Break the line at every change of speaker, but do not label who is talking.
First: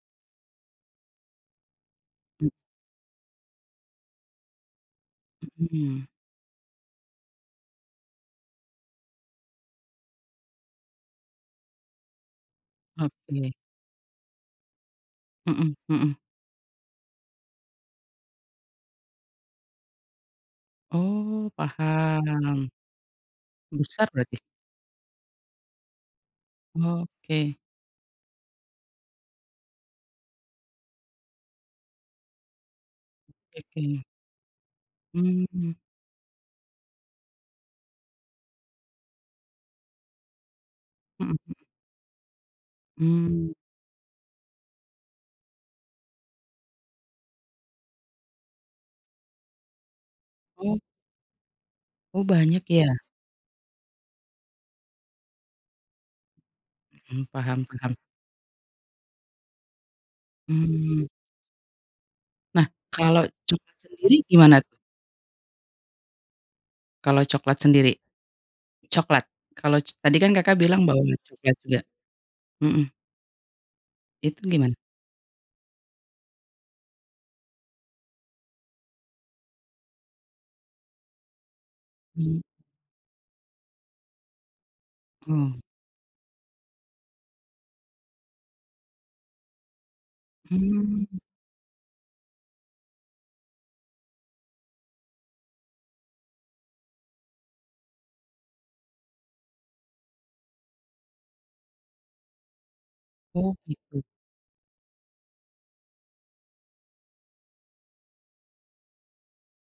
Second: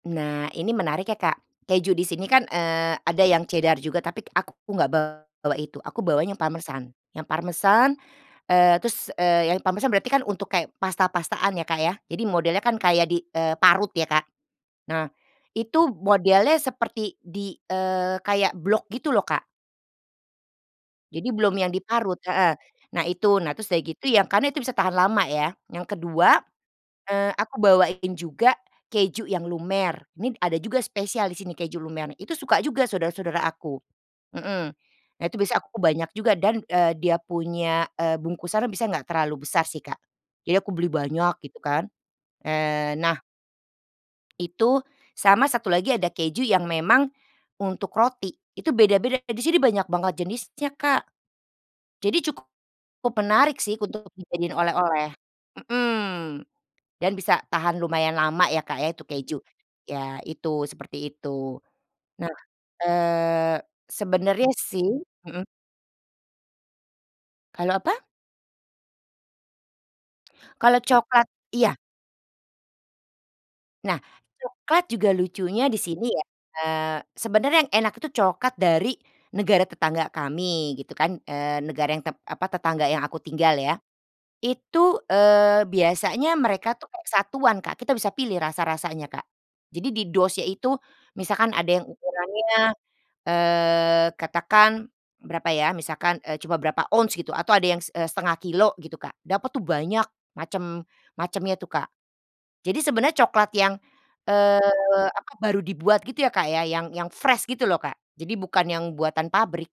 Nah, ini menarik ya Kak, keju di sini kan,
M
eee, ada yang Cheddar juga, tapi k aku k enggak bawa-bawa itu. Aku
Mhm.
bawanya yang pamersan, yang pamersan, eee, terus, eee, yang parmesan berarti kan untuk kayak pasta pastaan ya, Kak, ya. Jadi modelnya kan kayak di
Oke.
eee, parut ya, Kak. Nah,
Mhm
itu
mhm.
modelnya seperti di eee, kayak blok gitu loh, Kak. Jadi
Oh
belum yang diparut heeh.
paham.
Nah itu, nah terus sudah gitu
Besar
yang
berarti?
karena itu bisa tahan lama ya, yang kedua eee, aku
Oke.
bawain juga keju yang lumer, ini ada juga spesial di sini keju lumer nih. Itu suka juga saudara-saudara
Oke
aku,
oke.
mhm. Nah, itu biasanya
Mmm.
aku banyak juga dan, eee, dia punya, eee, bungkusannya biasa enggak terlalu besar sih, Kak. Jadi aku beli
Mhm
banyak
mhm.
gitu kan, eee, nah
Mmm.
itu, sama satu lagi ada keju yang memang untuk roti itu beda-beda, di sini banyak banget jenisnya,
Oh.
Kak.
Oh,
Jadi
banyak
cukup
ya?
menarik sih untuk dijadiin oleh-oleh, mhm. Dan
Mhm,
bisa
paham
tahan
paham.
lumayan lama ya, Kak, ya itu keju. Iya itu,
Mmm.
seperti itu. Nah,
Nah kalau
eee,
coklat sendiri
sebenarnya
gimana tuh?
sih mhm.
Kalau coklat
Kalau
sendiri?
apa?
Coklat? Kalau c tadi kan Kakak
Kalau
bilang bawa
coklat
coklat
iya.
juga, mhm.
Nah,
Itu gimana?
coklat juga lucunya di sini ya, eee, sebenarnya yang enak itu coklat dari negara tetangga kami gitu kan, eee, negara yang tep
Mmm.
apa, tetangga yang aku tinggal ya. Itu,
Oh.
eee, biasanya mereka tuh kayak satuan Kak, kita bisa pilih rasa rasanya Kak. jadi di dosnya itu
Mhm.
misalkan ada yang ukurannya, eee, katakan berapa ya, misalkan, eee, cuma berapa ons gitu atau ada yang, eee, 1/2 kilogram gitu, Kak. Dapat tuh banyak macem macemnya tuh Kak. Jadi sebenarnya coklat
Oh
yang,
gitu.
eee, apa, baru dibuat gitu ya, Kak, ya, yang yang fresh gitu loh Kak. Jadi bukan yang buatan pabrik.